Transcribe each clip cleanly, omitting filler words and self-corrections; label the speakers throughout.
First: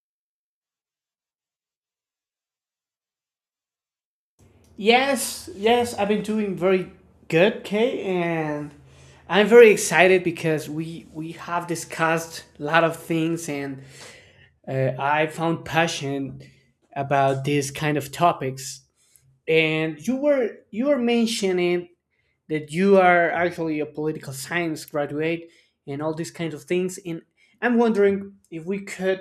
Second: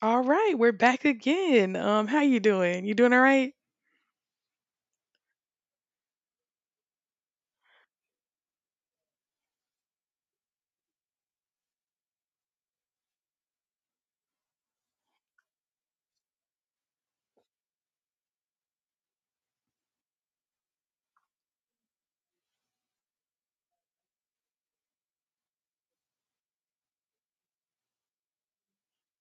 Speaker 1: All right, we're back again. How you doing? You doing all right?
Speaker 2: Yes, I've been doing very good, Kay, and I'm very excited because we have discussed a lot of things, and I found passion about these kind of topics. And you were mentioning that you are actually a political science graduate and all these kinds of things, and I'm wondering if we could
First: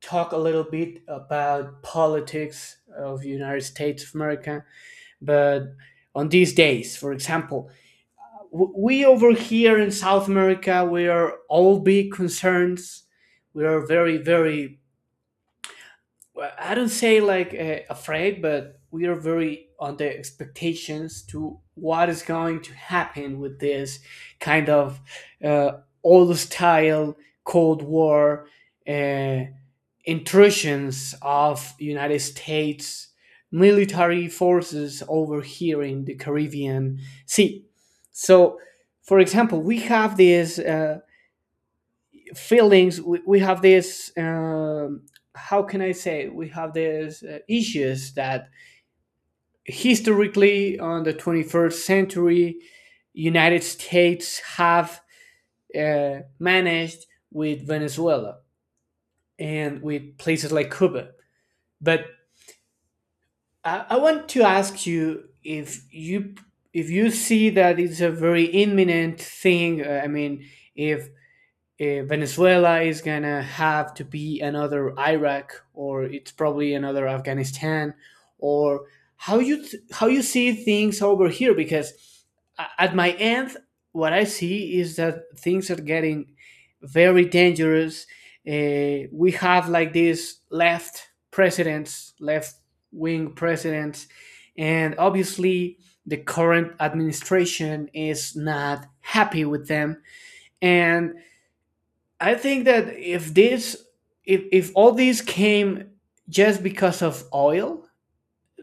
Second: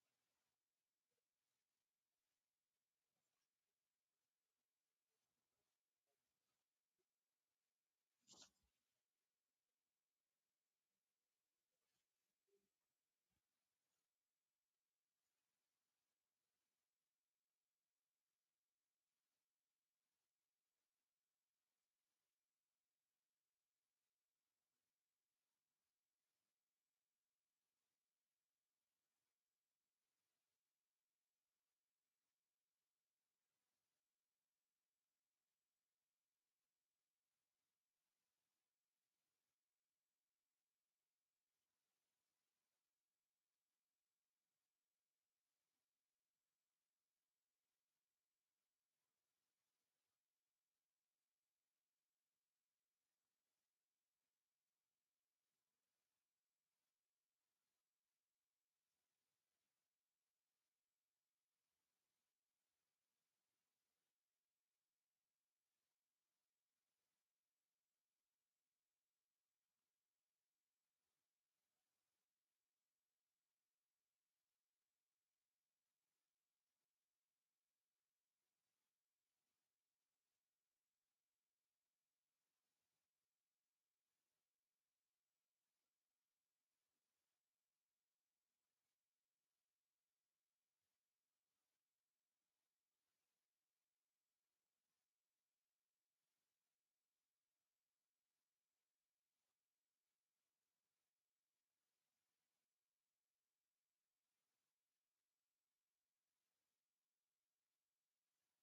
Speaker 2: talk a little bit about politics of United States of America, but on these days, for example, we over here in South America, we are all big concerns. We are well, I don't say like afraid, but we are very on the expectations to what is going to happen with this kind of uh, old style Cold War uh, intrusions of United States military forces over here in the Caribbean Sea. So, for example, we have these feelings, we have how can I say, we have these issues that historically on the 21st century, United States have managed with Venezuela and with places like Cuba. But I want to ask you if you if you see that it's a very imminent thing. I mean, if Venezuela is gonna have to be another Iraq, or it's probably another Afghanistan, or how you see things over here? Because at my end, what I see is that things are getting very dangerous. We have like these left presidents, left wing presidents, and obviously the current administration is not happy with them, and I think that if this if all these came just because of oil,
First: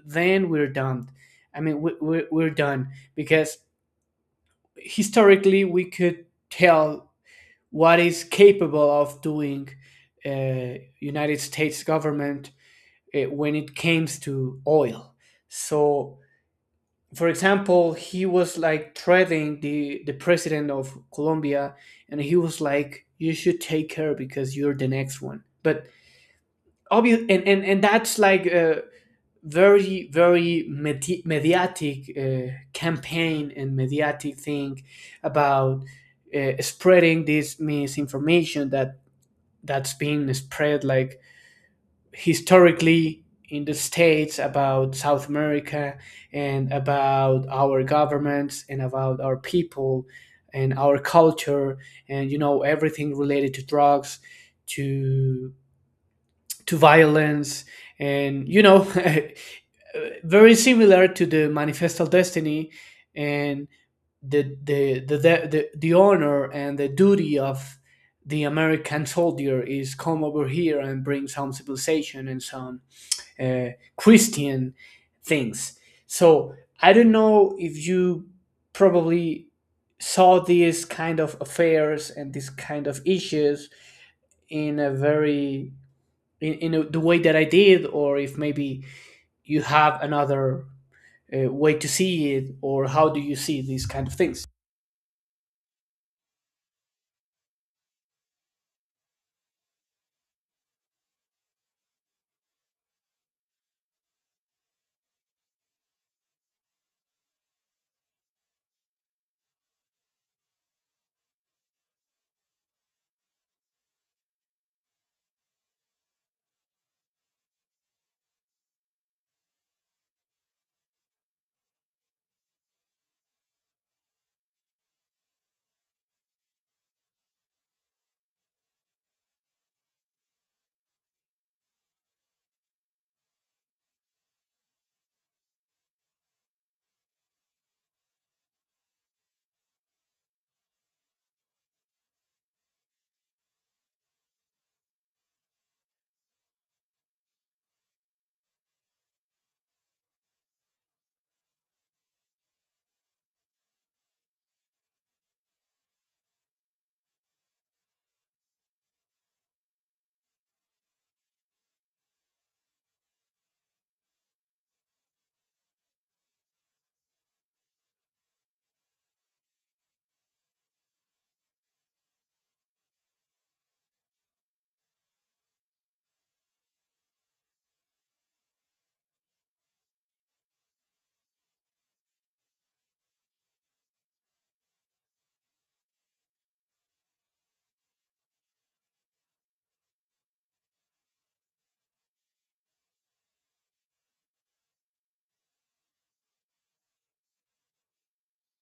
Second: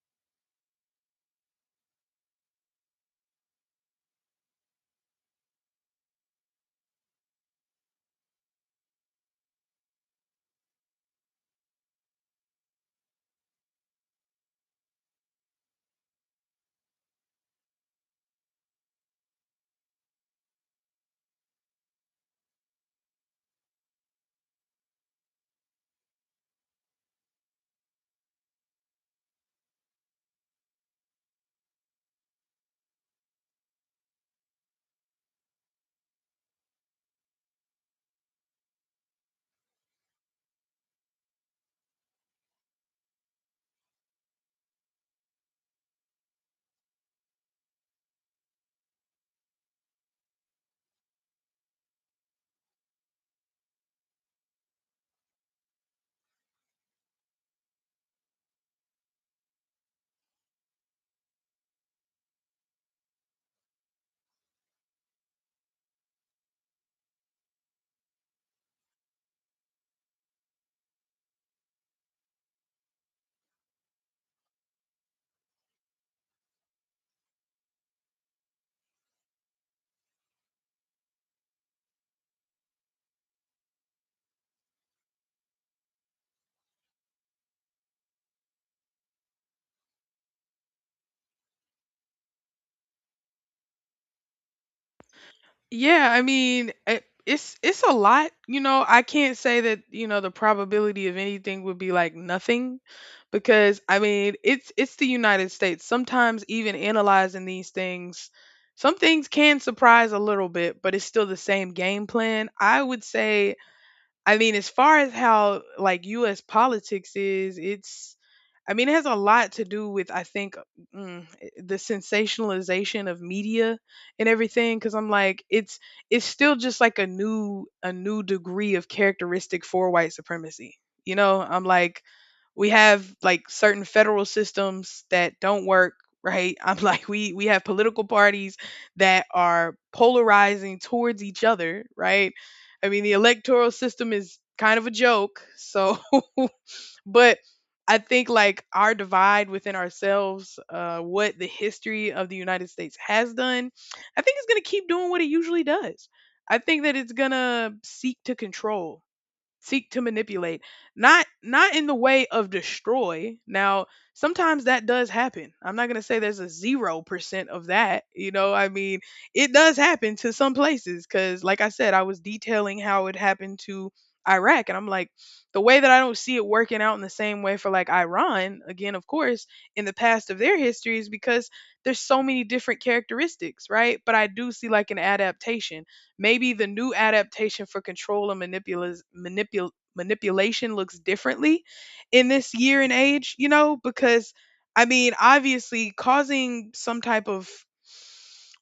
Speaker 2: then we're done. I mean, we're done because historically we could tell what is capable of doing United States government when it comes to oil. So, for example, he was like threatening the president of Colombia, and he was like, "You should take her because you're the next one." But obvious and that's like a very mediatic campaign and mediatic thing about spreading this misinformation that that's being spread like historically in the States about South America, and about our governments, and about our people and our culture, and you know everything related to drugs, to to violence, and you know, very similar to the manifestal destiny, and the honor and the duty of the American soldier is come over here and bring some civilization and some uh, Christian things. So I don't know if you probably saw these kind of affairs and these kind of issues in a the way that I did, or if maybe you have another way to see it, or how do you see these kind of things?
Speaker 1: Yeah, I mean, it's a lot, you know. I can't say that, you know, the probability of anything would be like nothing, because I mean, it's the United States. Sometimes even analyzing these things, some things can surprise a little bit, but it's still the same game plan. I would say, I mean, as far as how like U.S. politics is, it's, I mean, it has a lot to do with I think the sensationalization of media and everything. Because I'm like, it's still just like a new degree of characteristic for white supremacy. You know, I'm like, we have like certain federal systems that don't work. Right. I'm like, we have political parties that are polarizing towards each other. Right, I mean, the electoral system is kind of a joke. So, but I think like our divide within ourselves, what the history of the United States has done, I think it's going to keep doing what it usually does. I think that it's going to seek to control, seek to manipulate, not in the way of destroy now. Sometimes that does happen. I'm not going to say there's a 0% of that, you know. I mean, it does happen to some places, cuz like I said, I was detailing how it happened to Iraq, and I'm like, the way that I don't see it working out in the same way for like Iran, again, of course, in the past of their history, is because there's so many different characteristics, right? But I do see like an adaptation. Maybe the new adaptation for control and manipulation looks differently in this year and age, you know, because I mean, obviously, causing some type of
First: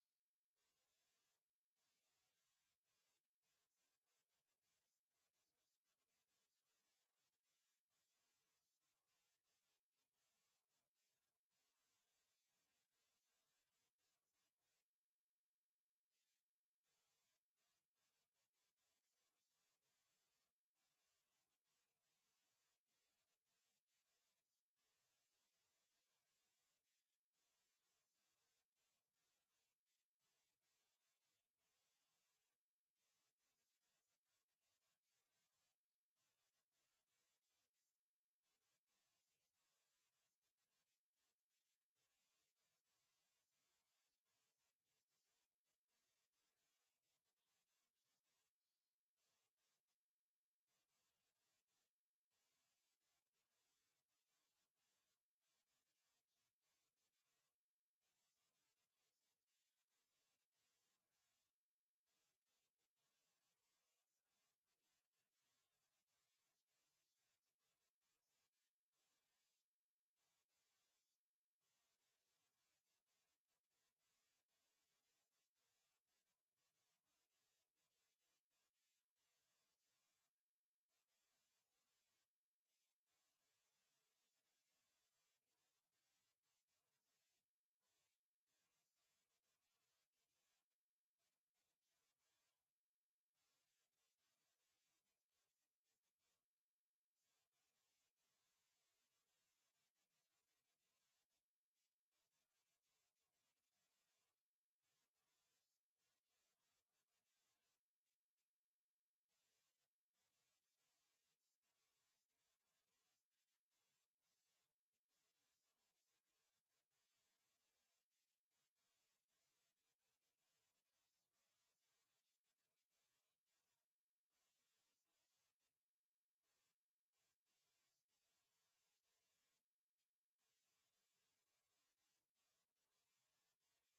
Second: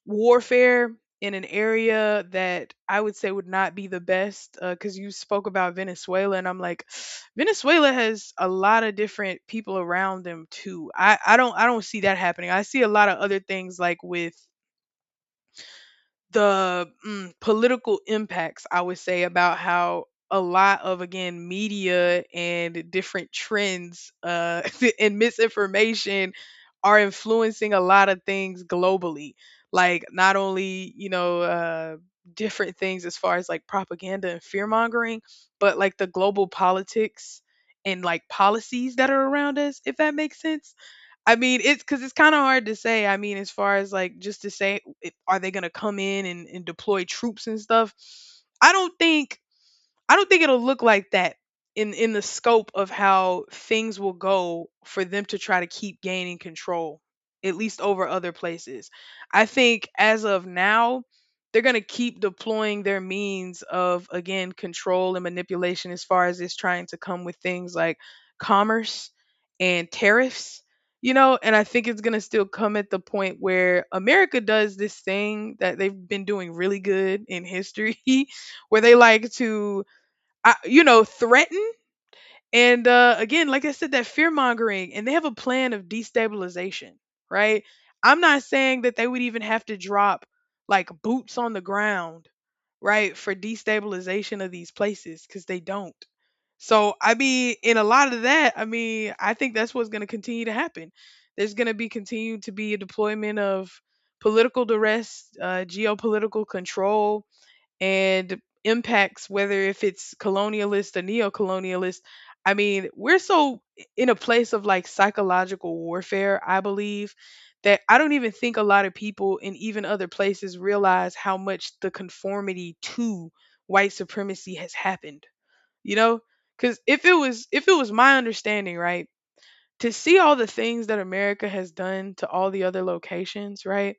Speaker 1: warfare in an area that I would say would not be the best, because you spoke about Venezuela, and I'm like, Venezuela has a lot of different people around them too. I don't see that happening. I see a lot of other things like with the political impacts, I would say, about how a lot of, again, media and different trends, and misinformation are influencing a lot of things globally, like not only, you know, different things as far as like propaganda and fear mongering, but like the global politics and like policies that are around us, if that makes sense. I mean, it's because it's kind of hard to say. I mean, as far as like just to say, it, are they going to come in and deploy troops and stuff? I don't think I don't think it'll look like that in the scope of how things will go for them to try to keep gaining control, at least over other places. I think as of now, they're going to keep deploying their means of, again, control and manipulation, as far as it's trying to come with things like commerce and tariffs. You know, and I think it's going to still come at the point where America does this thing that they've been doing really good in history, where they like to, I, you know, threaten. And, again, like I said, that fear mongering, and they have a plan of destabilization, right? I'm not saying that they would even have to drop like boots on the ground, right, for destabilization of these places, because they don't. So, I mean, in a lot of that, I mean, I think that's what's going to continue to happen. There's going to be continued to be a deployment of political duress, geopolitical control, and impacts, whether if it's colonialist or neo-colonialist. I mean, we're so in a place of like psychological warfare, I believe, that I don't even think a lot of people in even other places realize how much the conformity to white supremacy has happened, you know. Because if it was my understanding, right, to see all the things that America has done to all the other locations, right,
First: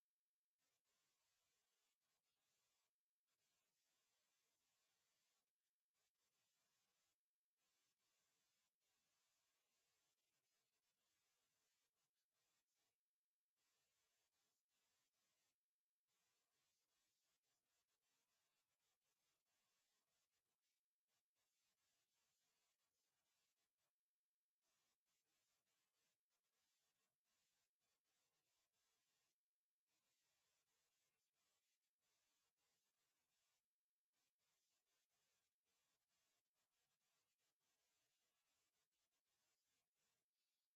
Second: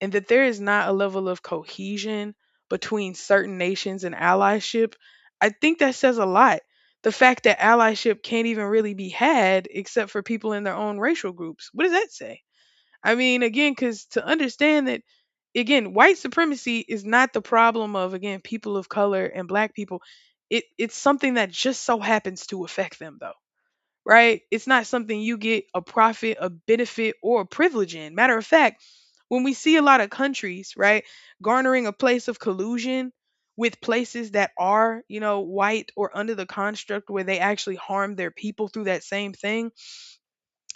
Speaker 1: and that there is not a level of cohesion between certain nations and allyship, I think that says a lot. The fact that allyship can't even really be had except for people in their own racial groups. What does that say? I mean, again, because to understand that, again, white supremacy is not the problem of, again, people of color and black people. It's something that just so happens to affect them, though, right? It's not something you get a profit, a benefit, or a privilege in. Matter of fact, when we see a lot of countries, right, garnering a place of collusion with places that are, you know, white or under the construct where they actually harm their people through that same thing,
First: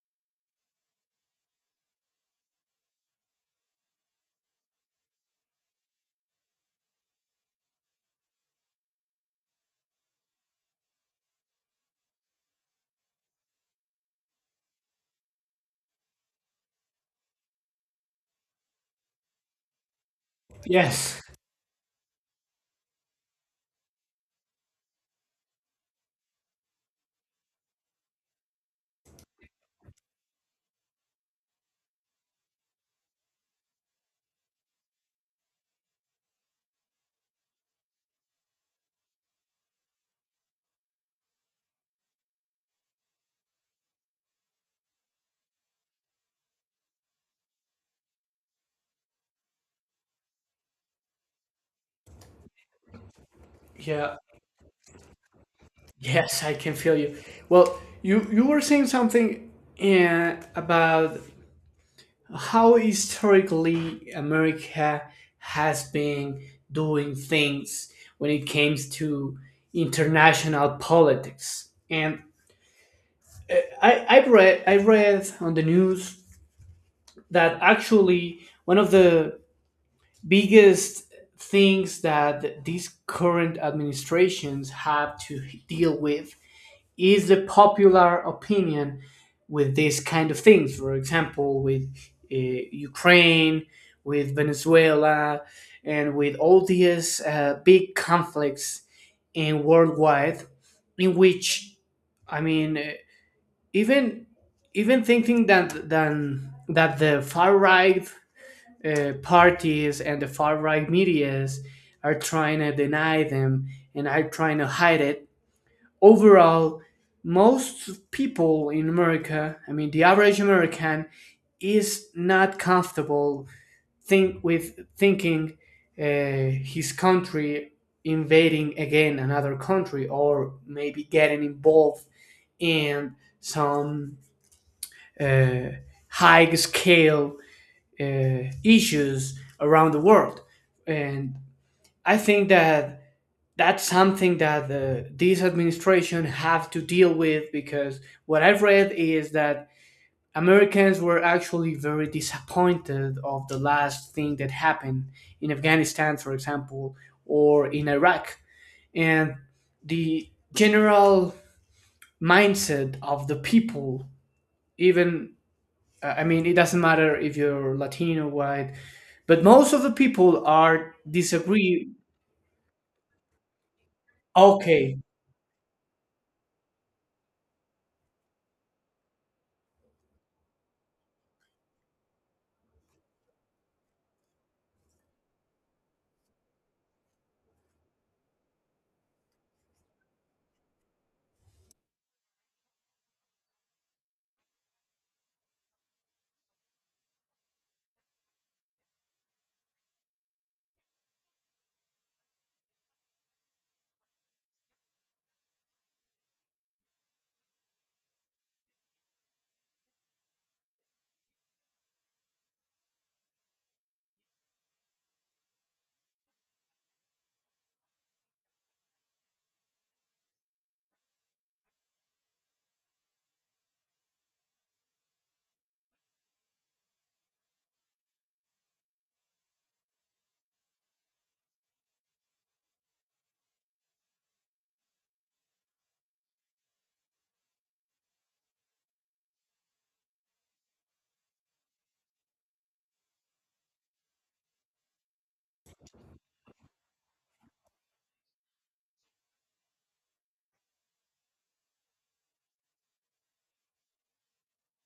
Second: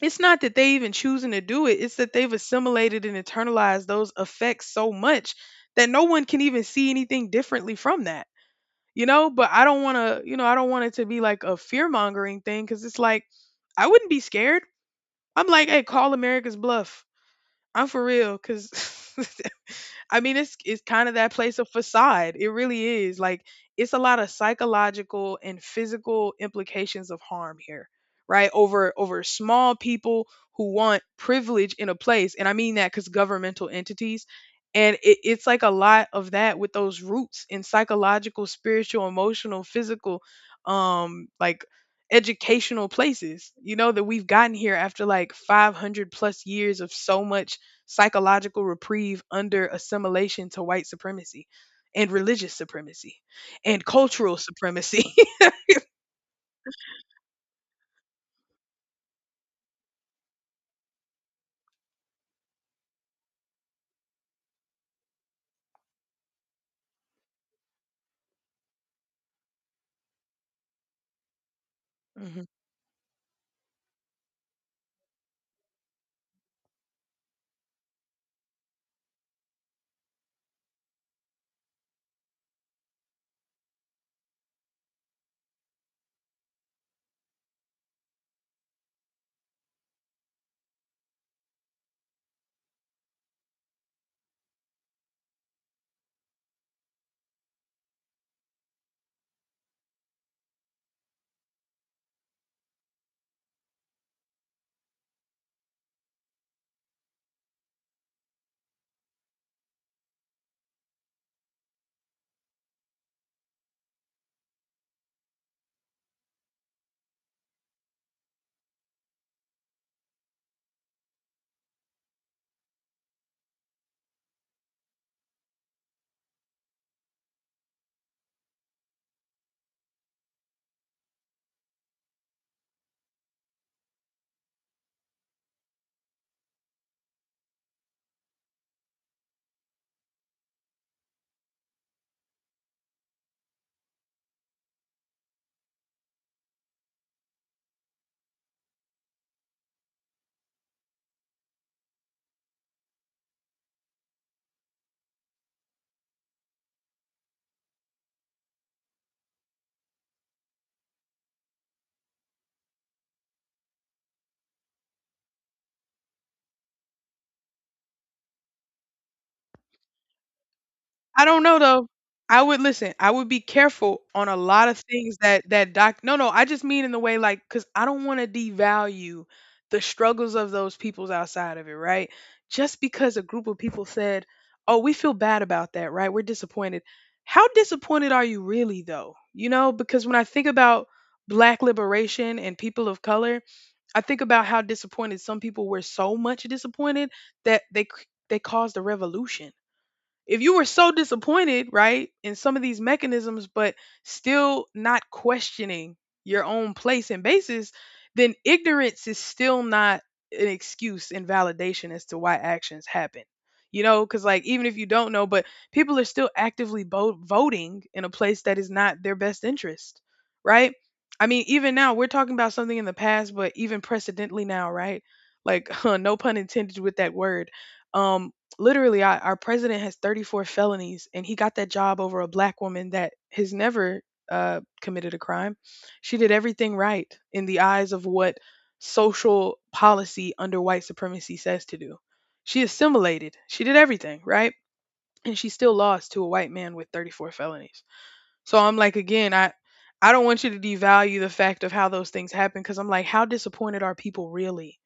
Speaker 1: it's not that they even choosing to do it, it's that they've assimilated and internalized those effects so much that no one can even see anything differently from that, you know. But I don't want to, you know, I don't want it to be like a fear mongering thing, because it's like, I wouldn't be scared. I'm like, hey, call America's bluff. I'm for real, because I mean, it's kind of
Speaker 2: Yes,
Speaker 1: that place of facade. It really is. Like, it's a lot of psychological and physical implications of harm here, right? Over small people who want privilege in a place, and I mean that because governmental entities, and it's like a lot of that with those roots in psychological, spiritual, emotional, physical, like educational places. You know that we've gotten here after like 500 plus years of so much psychological reprieve under assimilation to white supremacy and religious supremacy and
Speaker 2: yeah,
Speaker 1: cultural supremacy.
Speaker 2: yes, I can feel you. Well, you were saying something about how historically America has been doing things when it comes to international politics, and
Speaker 1: Mhm.
Speaker 2: I read on the news that actually one of the biggest things that these current administrations have to deal with is the popular opinion with these kind of things. For example, with Ukraine, with Venezuela, and with all these big conflicts in worldwide, in which I mean, even even thinking that than that the far right parties and the far right medias are trying to deny them and are trying to hide it. Overall, most people in America, I mean, the average American, is not comfortable think with thinking uh, his country invading again another country or maybe getting involved in some uh, high scale issues around the world. And I think that that's something that this administration have to deal with because what I've read is that Americans were actually very disappointed of the last thing that happened in Afghanistan, for example, or in Iraq. And the general mindset of the people, even I mean, it doesn't matter if you're Latino, white, but most of the people are
Speaker 1: I don't know though.
Speaker 2: disagree.
Speaker 1: I would listen. I would be careful on a lot of
Speaker 2: Okay.
Speaker 1: things that that doc. No, no. I just mean in the way, like, because I don't want to devalue the struggles of those peoples outside of it, right? Just because a group of people said, "Oh, we feel bad about that," right? We're disappointed. How disappointed are you really, though? You know, because when I think about black liberation and people of color, I think about how disappointed some people were, so much disappointed that they they caused a revolution, if you were so disappointed, right, in some of these mechanisms, but still not questioning your own place and basis, then ignorance is still not an excuse and validation as to why actions happen. You know, because like, even if you don't know, but people are still actively voting in a place that is not their best interest, right? I mean, even now we're talking about something in the past, but even precedently now, right? Like, no pun intended with that word. Um, Literally, our president has 34 felonies, and he got that job over a black woman that has never committed a crime. She did everything right in the eyes of what social policy under white supremacy says to do. She assimilated, she did everything right, and she still lost to a white man with 34 felonies. So I'm like, again, I don't want you to devalue the fact of how those things happen, because I'm like, how disappointed are people really?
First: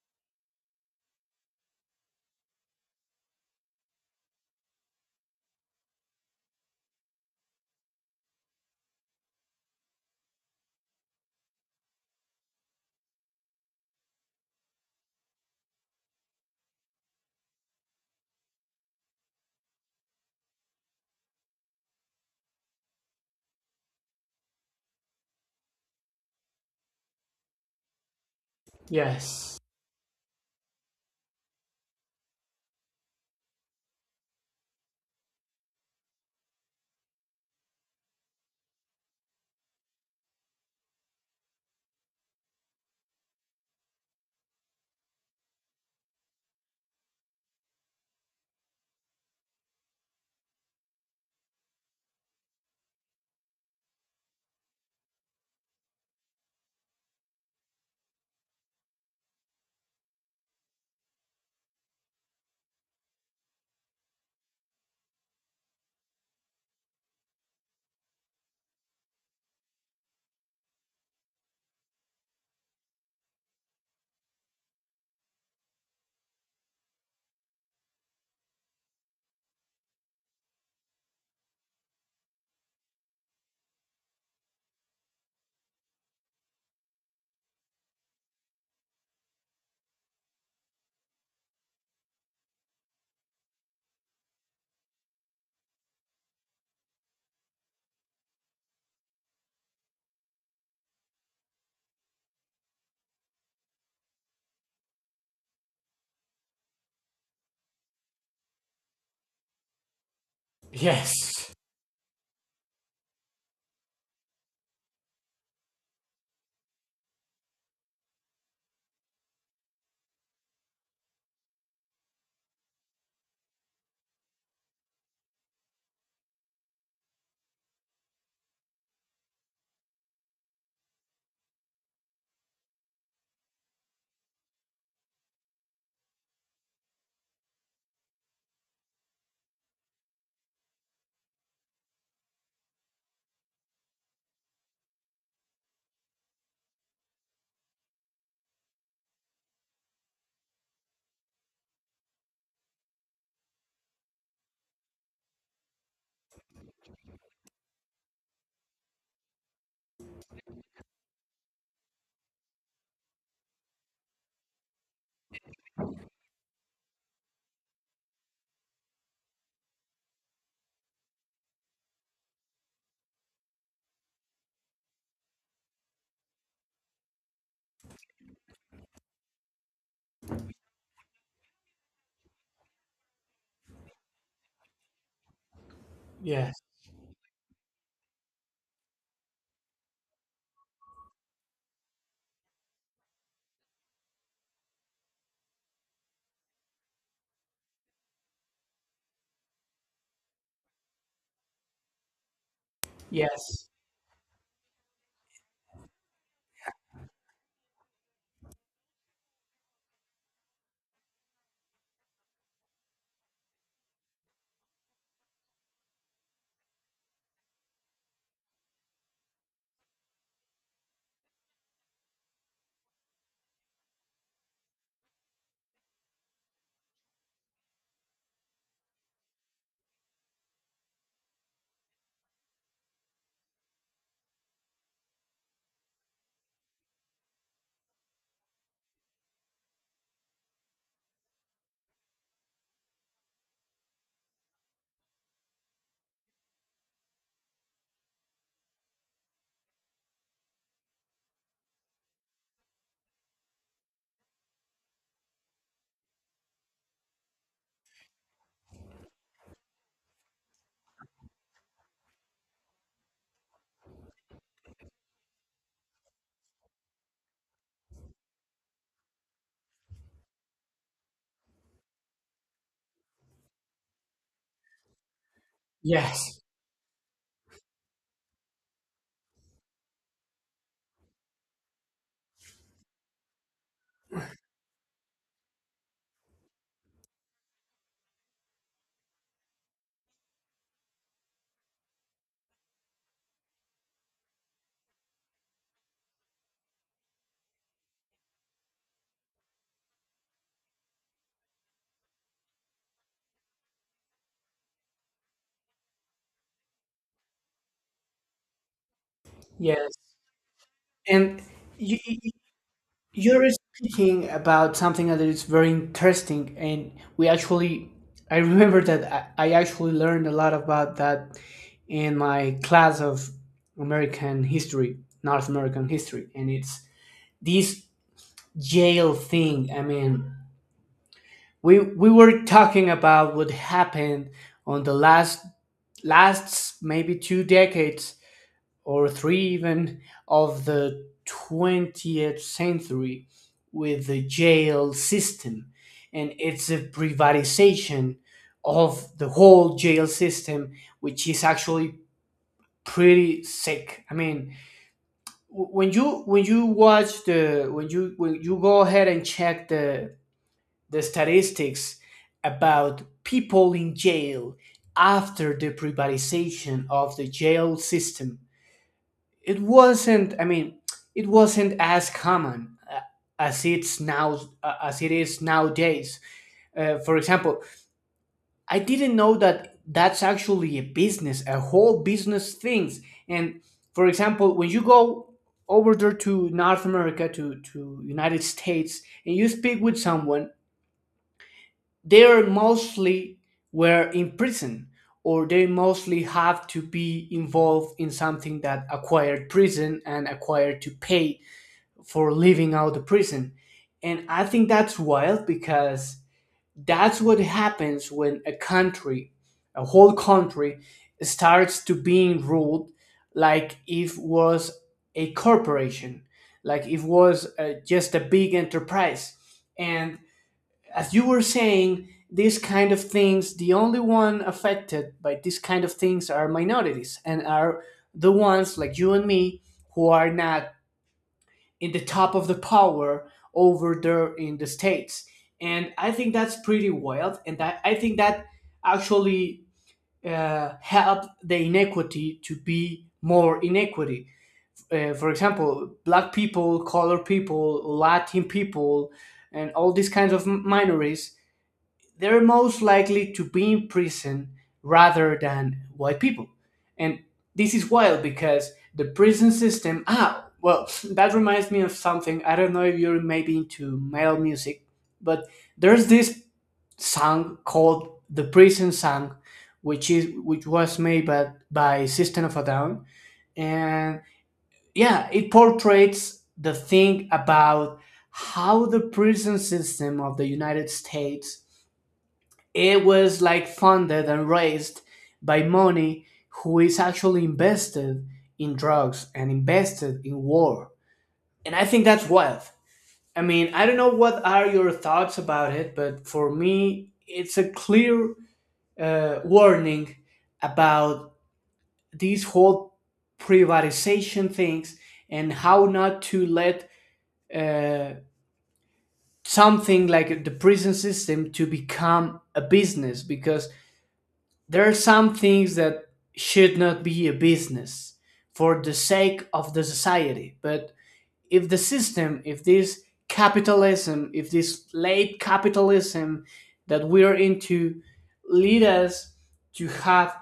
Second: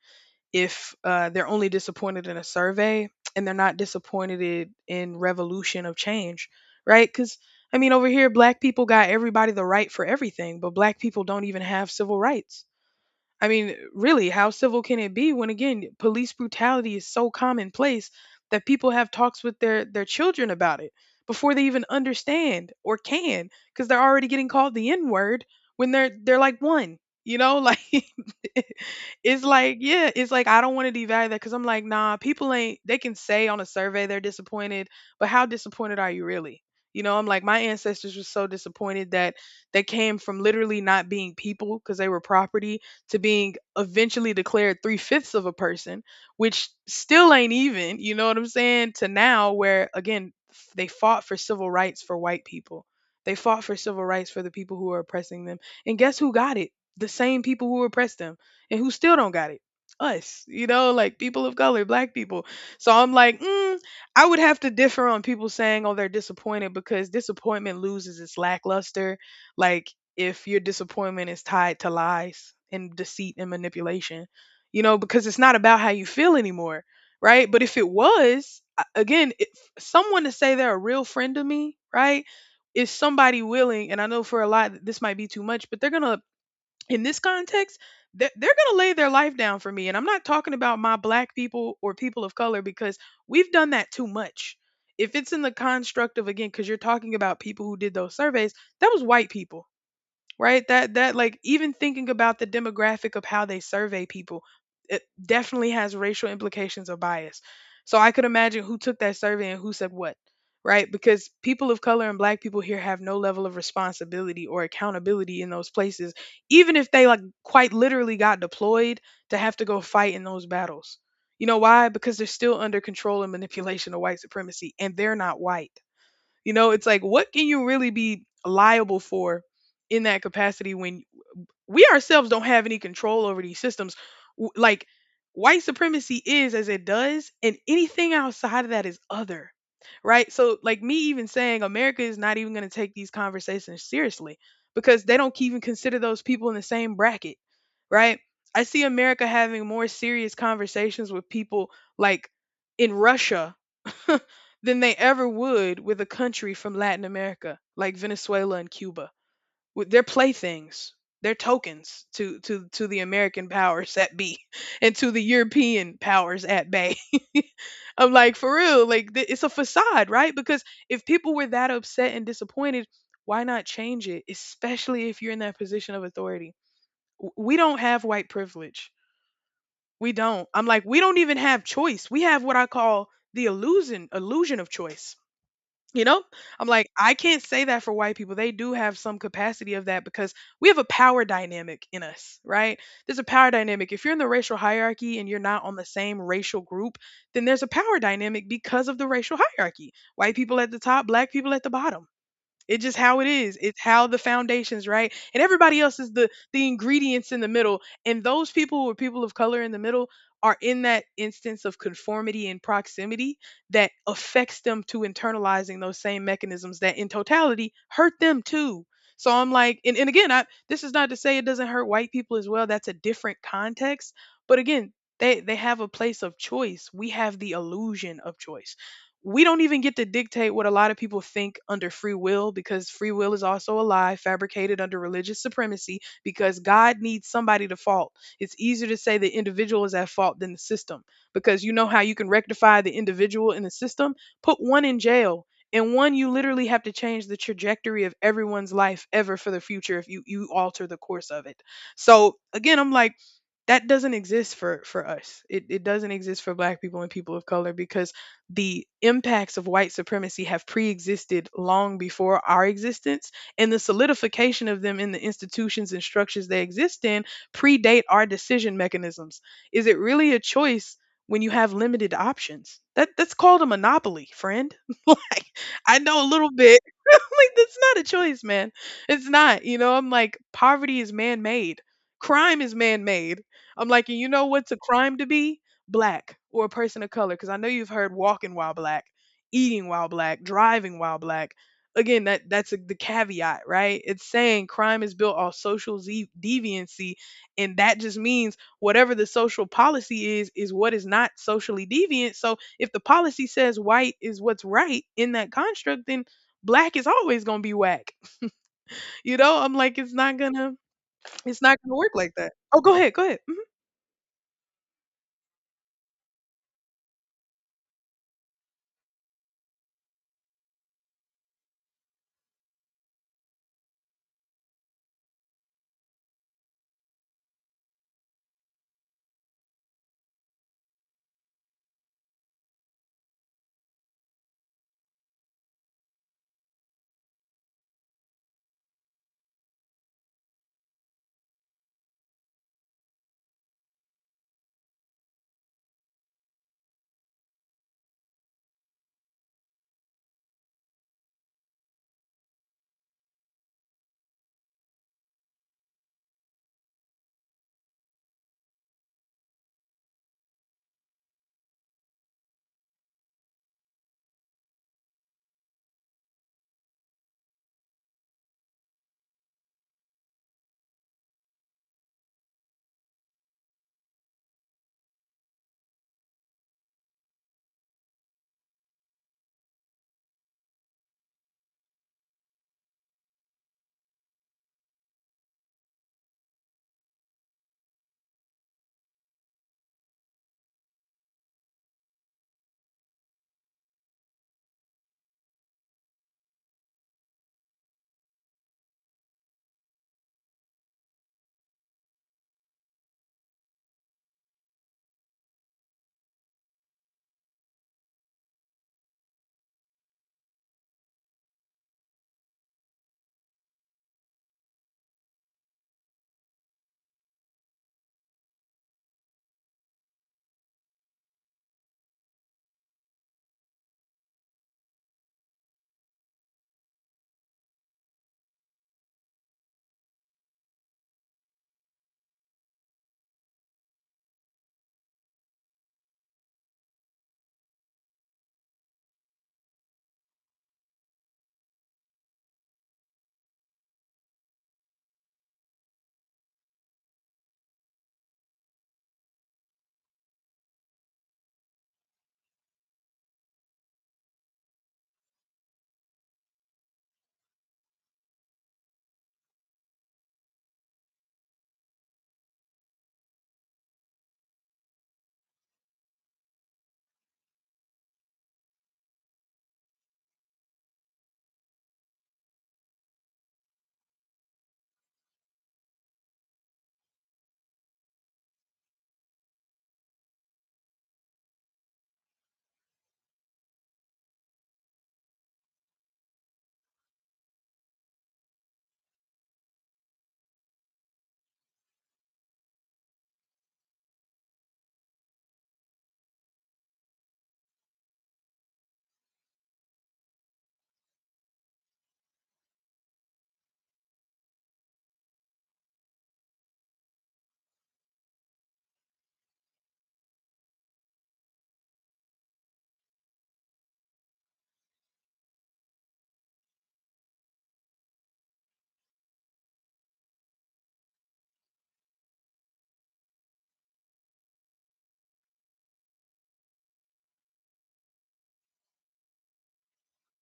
Speaker 1: If they're only disappointed in a survey and they're not disappointed in revolution of change, right? Because I mean, over here, black people got everybody the right for everything, but black people don't even have civil rights. I mean, really, how civil can it be when, again, police brutality is so commonplace that people have talks with their children about it before they even understand or can, because they're already getting called the N-word when they're like one. You know, like, it's
Speaker 2: Yes.
Speaker 1: like, yeah, it's like, I don't want to devalue that because I'm like, nah, people ain't, they can say on a survey they're disappointed, but how disappointed are you really? You know, I'm like, my ancestors were so disappointed that they came from literally not being people because they were property, to being eventually declared three-fifths of a person, which still ain't even, you know what I'm saying, to now, where, again, they fought for civil rights for white people. They fought for civil rights for the people who are oppressing them. And guess who got it? The same people who oppressed them and who still don't got it. Us, you know, like people of color, black people. So I'm like, mm, I would have to differ on people saying, oh, they're disappointed, because disappointment loses its lackluster. Like, if your disappointment is tied to lies and deceit and manipulation, you know, because it's not about how you feel anymore, right? But if it was, again, if someone to say they're a real friend of me, right, is somebody willing, and I know for a lot this might be too much, but they're gonna, in this context, they're gonna lay their life down for me. And I'm not talking about my black people or people of color because we've done that too much. If it's in the construct of again, because you're talking about people who did those surveys, that was white people, right. That like, even thinking about the demographic of how they survey people, it definitely has racial implications or bias. So I could imagine who took that survey and who said what, right? Because
Speaker 2: Yes.
Speaker 1: people of color and black people here have no level of responsibility or accountability in those places, even if they like quite literally got deployed to have to go fight in those battles. You know why? Because they're still under control and manipulation of white supremacy and they're not white. You know, it's like what can you really be liable for in that capacity when we ourselves don't have any control over these systems. Like, white supremacy is as it does, and anything outside of that is other. Right? So like, me even saying America is not even going to take these conversations seriously because they don't even consider those people in the same bracket, right? I see America having more serious conversations with people like in Russia than they ever would with a country from Latin America like Venezuela and Cuba, with their playthings, their tokens to to the American powers that be and to the European powers at bay. I'm like, for real, like it's a facade, right? Because if people were that upset and disappointed, why not change it, especially if you're in that position of authority? We don't have white privilege. We don't. I'm like, we don't even have choice. We have what I call the illusion of choice, you know?
Speaker 2: Yes.
Speaker 1: I'm like, I can't say that for white people. They do have some capacity of that because we have a power dynamic in us, right? There's a power dynamic. If you're in the racial hierarchy and you're not on the same racial group, then there's a power dynamic because of the racial hierarchy. White people at the top, black people at the bottom. It's just how it is.
Speaker 2: Yes.
Speaker 1: It's how the foundations, right? And everybody else is the ingredients in the middle. And those people who are people of color in the middle are in that instance of conformity and proximity that affects them to internalizing those same mechanisms that in totality hurt them too. So I'm like, and again, I, this is not to say it doesn't hurt white people as well. That's a different context. But again, they have a place of choice. We have the illusion of choice. We don't even get to dictate what a lot of people think under free will, because free will is also a lie fabricated under religious supremacy because God needs somebody to fault. It's easier to say the individual is at fault than the system, because you know how you can rectify the individual in the system? Put one in jail. And one, you literally have to change the trajectory of everyone's life ever for the future if you alter the course of it. So again, I'm like, that doesn't exist for us. It doesn't exist for black people and people of color because the impacts of white supremacy have pre-existed long before our existence, and the solidification of them in the institutions and structures they exist in predate our decision mechanisms. Is it really a choice when you have limited options? That's called a monopoly, friend. Like, I know a
Speaker 2: Yes.
Speaker 1: little bit. Like, that's not a choice, man. It's not. You know, I'm like, poverty is man-made, crime is man-made. I'm like, and you know what's a crime? To be black or a person of color, because I know you've heard walking while black, eating while black, driving while black. Again, that's a, the caveat, right? It's saying crime is built off social deviancy, and that just means whatever the social policy is what is not socially deviant. So if the policy says white is what's right in that construct, then black is always going to be whack. You know, I'm like,
Speaker 2: Yes.
Speaker 1: it's not gonna,
Speaker 2: And
Speaker 1: it's not gonna
Speaker 2: you,
Speaker 1: work like
Speaker 2: you-
Speaker 1: that. Oh, go ahead, go ahead.
Speaker 2: you're speaking about something that is very interesting, and we actually, I remember that I actually learned a lot about that in my class of American history, North American history, and it's this jail thing. I mean, we were talking about what happened on the last maybe two decades or three even of the 20th century with the jail system and it's a privatization of the whole jail system, which is actually pretty sick. I mean, w- when you watch the when you go ahead and check the statistics about people in jail after the privatization of the jail system, it wasn't, I mean, it wasn't as common, as it is nowadays. For example, I didn't know that that's actually a business, a whole business things. And for example, when you go over there to North America, to United States, and you speak with someone, they are mostly were in prison, or they mostly have to be involved in something that acquired prison and acquired to pay for living out the prison. And I think that's wild because that's what happens when a country, a whole country, starts to being ruled like if was a corporation, like it was just a big enterprise. And as you were saying, these kind of things, the only one affected by these kind of things are minorities, and are the ones like you and me who are not in the top of the power over there in the States. And I think that's pretty wild. And I think that actually helped the inequity to be more inequity. For example, black people, color people, Latin people, and all these kinds of minorities, they're most likely to be in prison rather than white people. And this is wild because the prison system, ah, well, that reminds me of something. I don't know if you're maybe into metal music, but there's this song called The Prison Song, which was made by System of a Down. And yeah, it portrays the thing about how the prison system of the United States, it was like funded and raised by money who is actually invested in drugs and invested in war. And I think that's wild. I mean, I don't know what are your thoughts about it, but for me, it's a clear warning about these whole privatization things, and how not to let uh, something like the prison system to become a business. Because there are some things that should not be a business for the sake of the society. But if the system, if this capitalism, if this late capitalism that we're into lead us to have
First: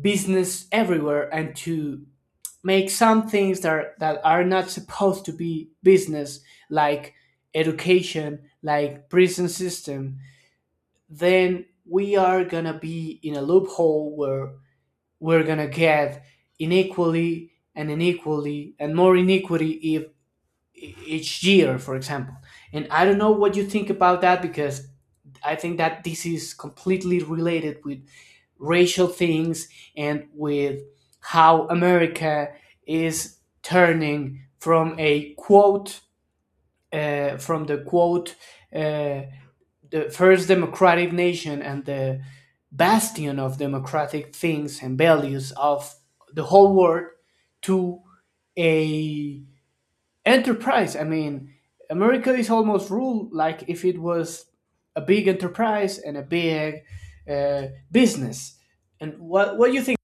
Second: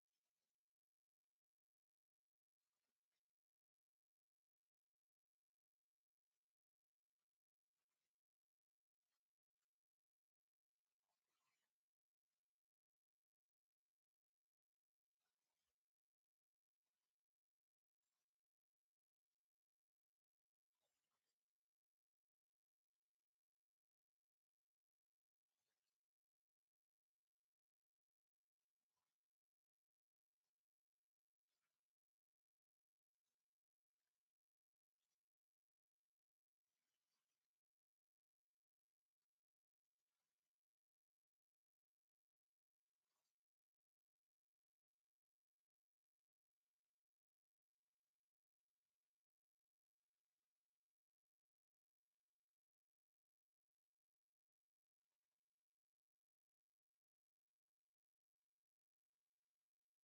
Speaker 2: business everywhere, and to make some things that are not supposed to be business, like education, like prison system, then we are gonna be in a loophole where we're gonna get inequally and inequally and more inequity if each year, for example. And I don't know what you think about that, because I think that this is completely related with racial things, and with how America is turning from a quote, uh, the first democratic nation and the bastion of democratic things and values of the whole world, to a enterprise. I mean, America is almost ruled like if it was a big enterprise and a big business. And what do you think?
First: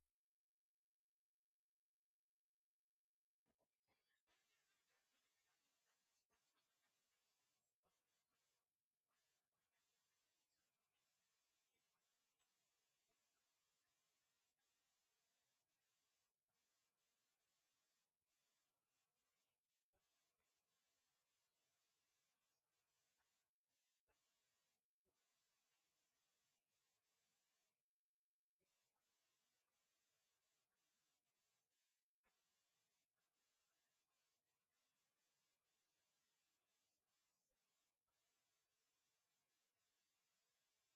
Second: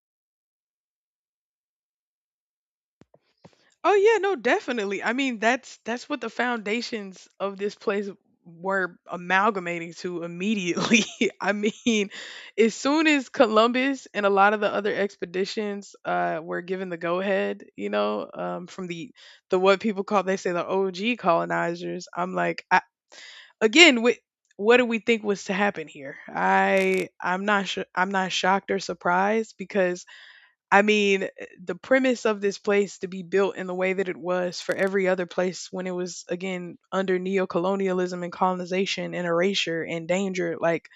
Speaker 1: Oh yeah, no, definitely. I mean, that's what the foundations of this place were amalgamating to immediately. I mean, as soon as Columbus and a lot of the other expeditions were given the go ahead, you know, from the what people call, they say, the OG colonizers, I'm like, I, again, what do we think was to happen here? I'm not sure, I'm not shocked or surprised because I mean, the premise of this place to be built in the way that it was, for every other place when it was, again, under neocolonialism and colonization and erasure and danger, like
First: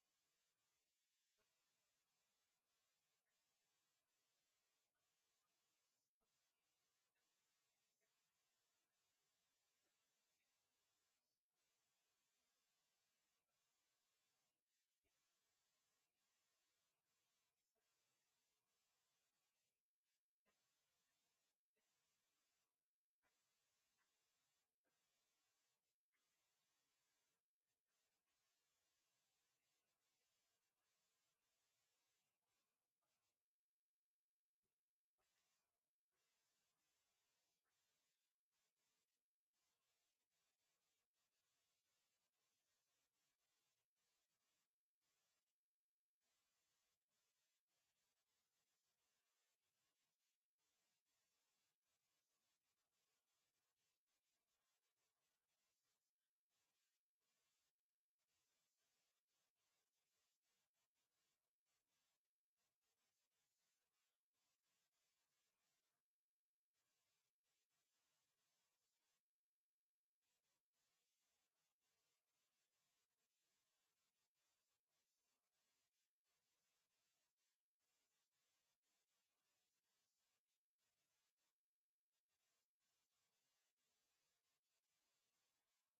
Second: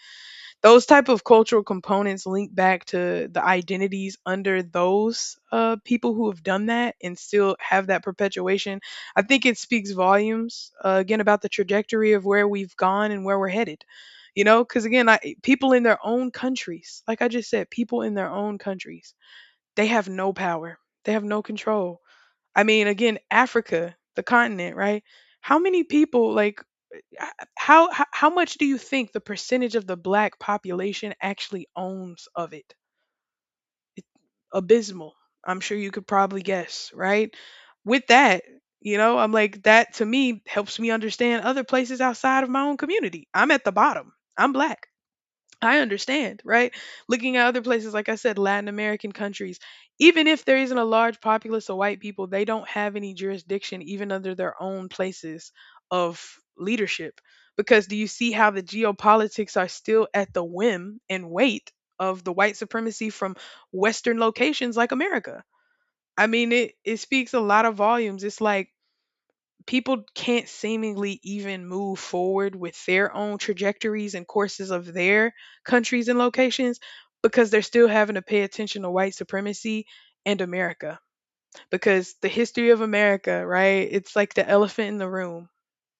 Speaker 1: those type of cultural components link back to the identities under those people who have done that and still have that perpetuation. I think it speaks volumes, again, about the trajectory of where we've gone and where we're headed. You know, because again, I, people in their own countries, like I just said, people in their own countries, they have no power. They have no control. I mean, again, Africa, the continent, right? How many people like h- how how much do you think the percentage of the black population actually owns of it? Abysmal. I'm sure you could probably guess, right? With that, you know, I'm like, that to me helps me understand other places outside of my own community. I'm at the bottom. I'm black. I understand, right? Looking at other places, like I said, Latin American countries, even if there isn't a large populace of white people, they don't have any jurisdiction even under their own places of leadership. Because do you see how the geopolitics are still at the whim and weight of the white supremacy from Western locations like America? I mean, it speaks a lot of volumes. It's like, people can't seemingly even move forward with their own trajectories and courses of their countries and locations because they're still having to pay attention to white supremacy and America. Because the history of America, right? It's like the elephant in the room.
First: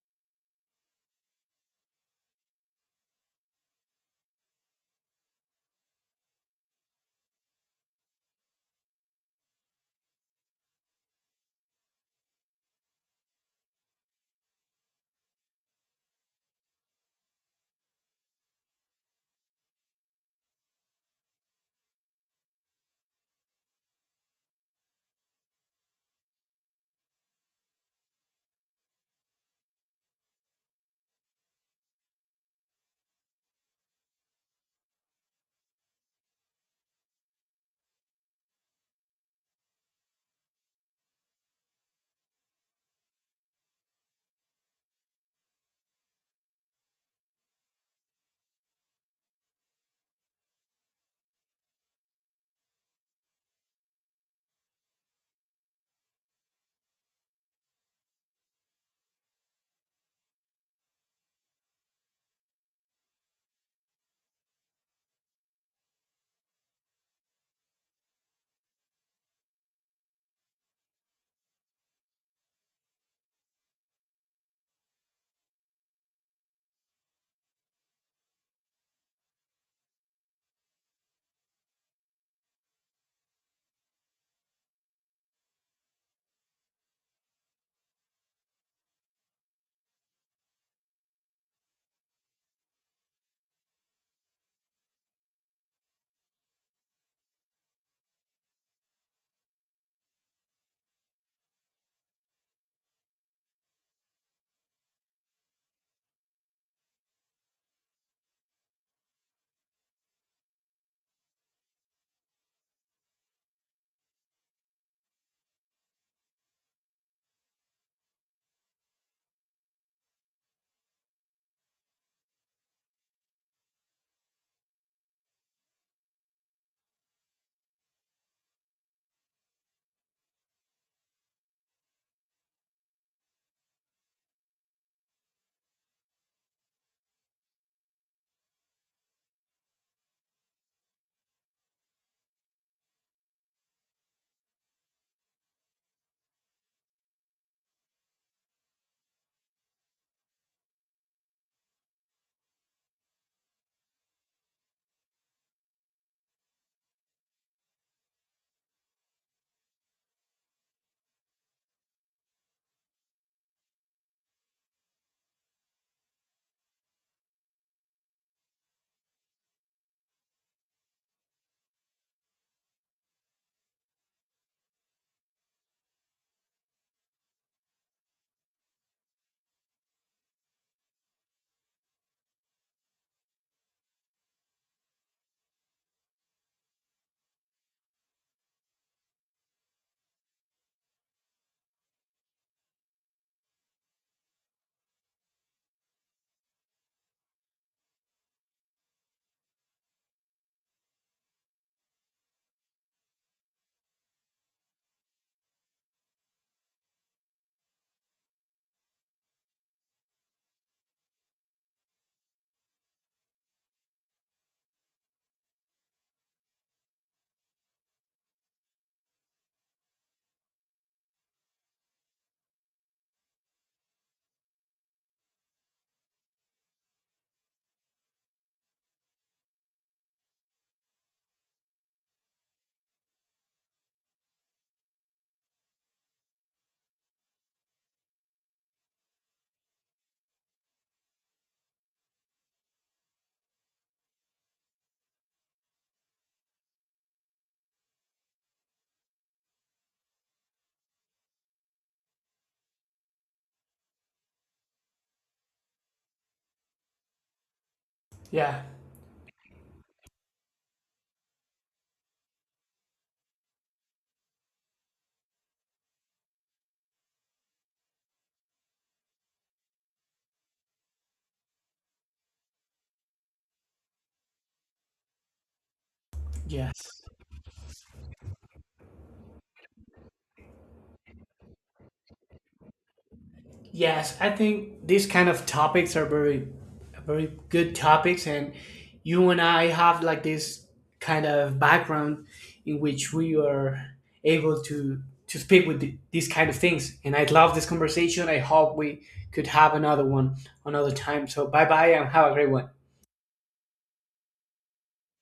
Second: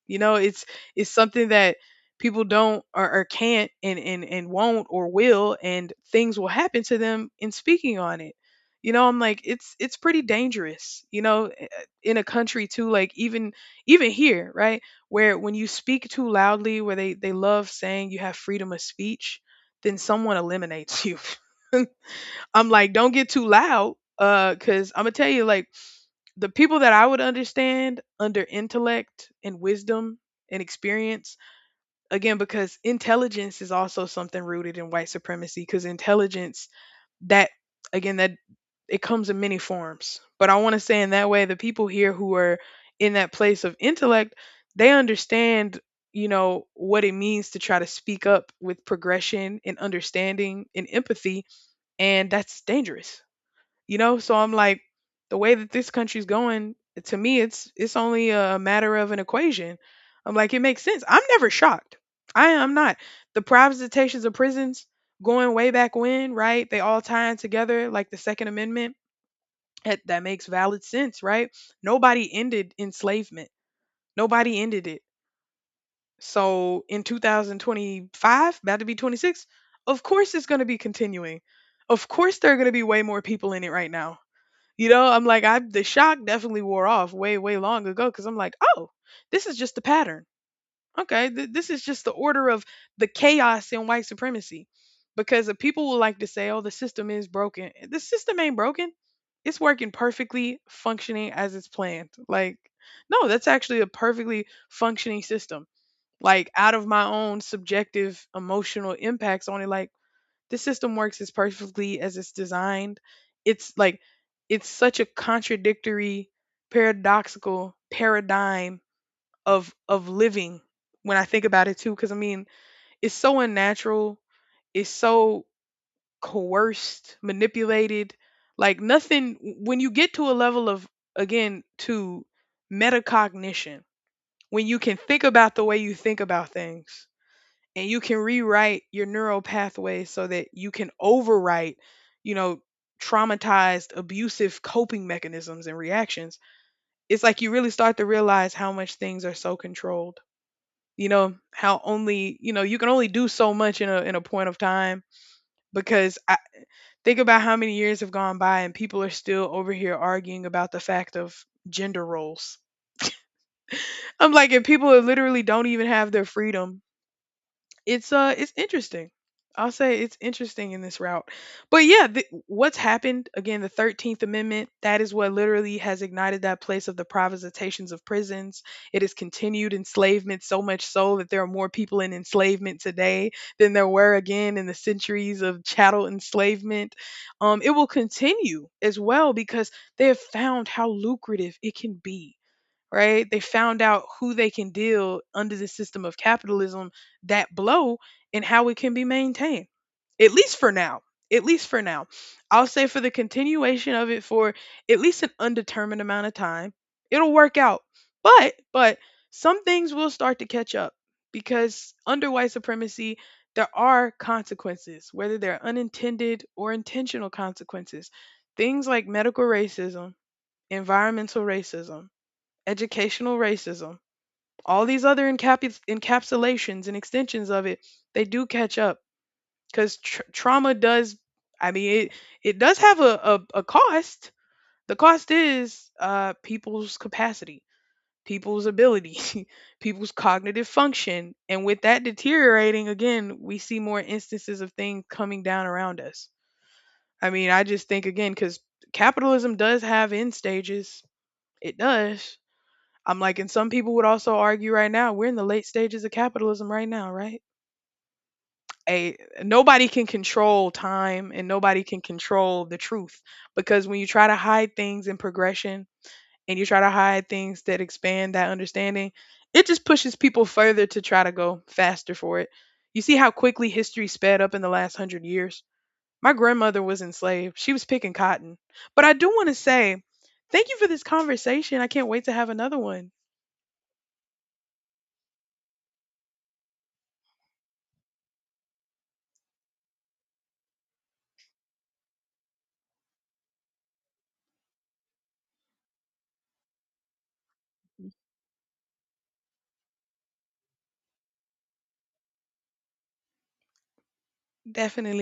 Speaker 1: You know, it's something that people don't, or can't, and won't, or will, and things will happen to them in speaking on it. You know, I'm like, it's pretty dangerous, you know, in a country too, like even here, right? Where when you speak too loudly, where they love saying you have freedom of speech, then someone eliminates you. I'm like, don't get too loud, cause I'm gonna tell you, like, the people that I would understand under intellect and wisdom and experience, again, because intelligence is also something rooted in white supremacy, because intelligence, that, again, that it comes in many forms. But I want to say in that way, the people here who are in that place of intellect, they understand, you know, what it means to try to speak up with progression and understanding and empathy. And that's dangerous. You know, so I'm like, the way that this country's going, to me it's only a matter of an equation. I'm like, it makes sense. I'm never shocked, I am not. The privatizations of prisons going way back when, right? They all tie in together, like the second amendment. That makes valid sense, right? Nobody ended enslavement. Nobody ended it. So in 2025, about to be 26, of course it's going to be continuing. Of course there are going to be way more people in it right now. You know, I'm like, I, the shock definitely wore off way, way long ago, because I'm like, oh, this is just the pattern. Okay, this is just the order of the chaos in white supremacy, because the people will like to say, oh, the system is broken. The system ain't broken. It's working perfectly, functioning as it's planned. Like, no, that's actually a perfectly functioning system. Like, out of my own subjective emotional impacts on it, like this system works as perfectly as it's designed. It's like it's such a contradictory, paradoxical paradigm of living when I think about it too, because I mean, it's so unnatural, it's so coerced, manipulated. Like, nothing, when you get to a level of, again, to metacognition, when you can think about the way you think about things and you can rewrite your neural pathways so that you can overwrite, you know, traumatized, abusive coping mechanisms and reactions, it's like you really start to realize how much things are so controlled. You know, how only, you know, you can only do so much in a point of time, because I think about how many years have gone by and people are still over here arguing about the fact of gender roles. I'm like, if people literally don't even have their freedom, it's interesting. I'll say it's interesting in this route. But yeah, what's happened, again, the 13th amendment, that is what literally has ignited that place of the privatizations of prisons. It has continued enslavement so much so that there are more people in enslavement today than there were, again, in the centuries of chattel enslavement. It will continue as well because they have found how lucrative it can be, right? They found out who they can deal under the system of capitalism that blow, and how it can be maintained, at least for now. At least for now. I'll say for the continuation of it for at least an undetermined amount of time, it'll work out. But, some things will start to catch up because under white supremacy, there are consequences, whether they're unintended or intentional consequences. Things like medical racism, environmental racism, educational racism, all these other encapsulations and extensions of it, they do catch up because trauma does. I mean, it does have a cost. The cost is people's capacity, people's ability, people's cognitive function, and with that deteriorating, again, we see more instances of things coming down around us. I mean, I just think again because capitalism does have end stages. It does. I'm like, and some people would also argue right now, we're in the late stages of capitalism right now, right?
Speaker 2: Yeah,
Speaker 1: A nobody can control time and nobody can control the truth, because when you try to hide things in progression and you try to hide things that expand that understanding, it just pushes people further to try to go faster for it. You see how quickly history sped up in the last 100 years? My grandmother was
Speaker 2: yes.
Speaker 1: enslaved. She was picking cotton. But I do want to say, thank you for this conversation. I can't wait to have another one.
Speaker 2: Yes, I think these kind of topics are very, very good topics, and you and I have like this kind of background in which we are able to speak with the, these kind of things. And I love this conversation. I hope we could have another one another time. So bye bye and have a great one.
Speaker 1: Definitely.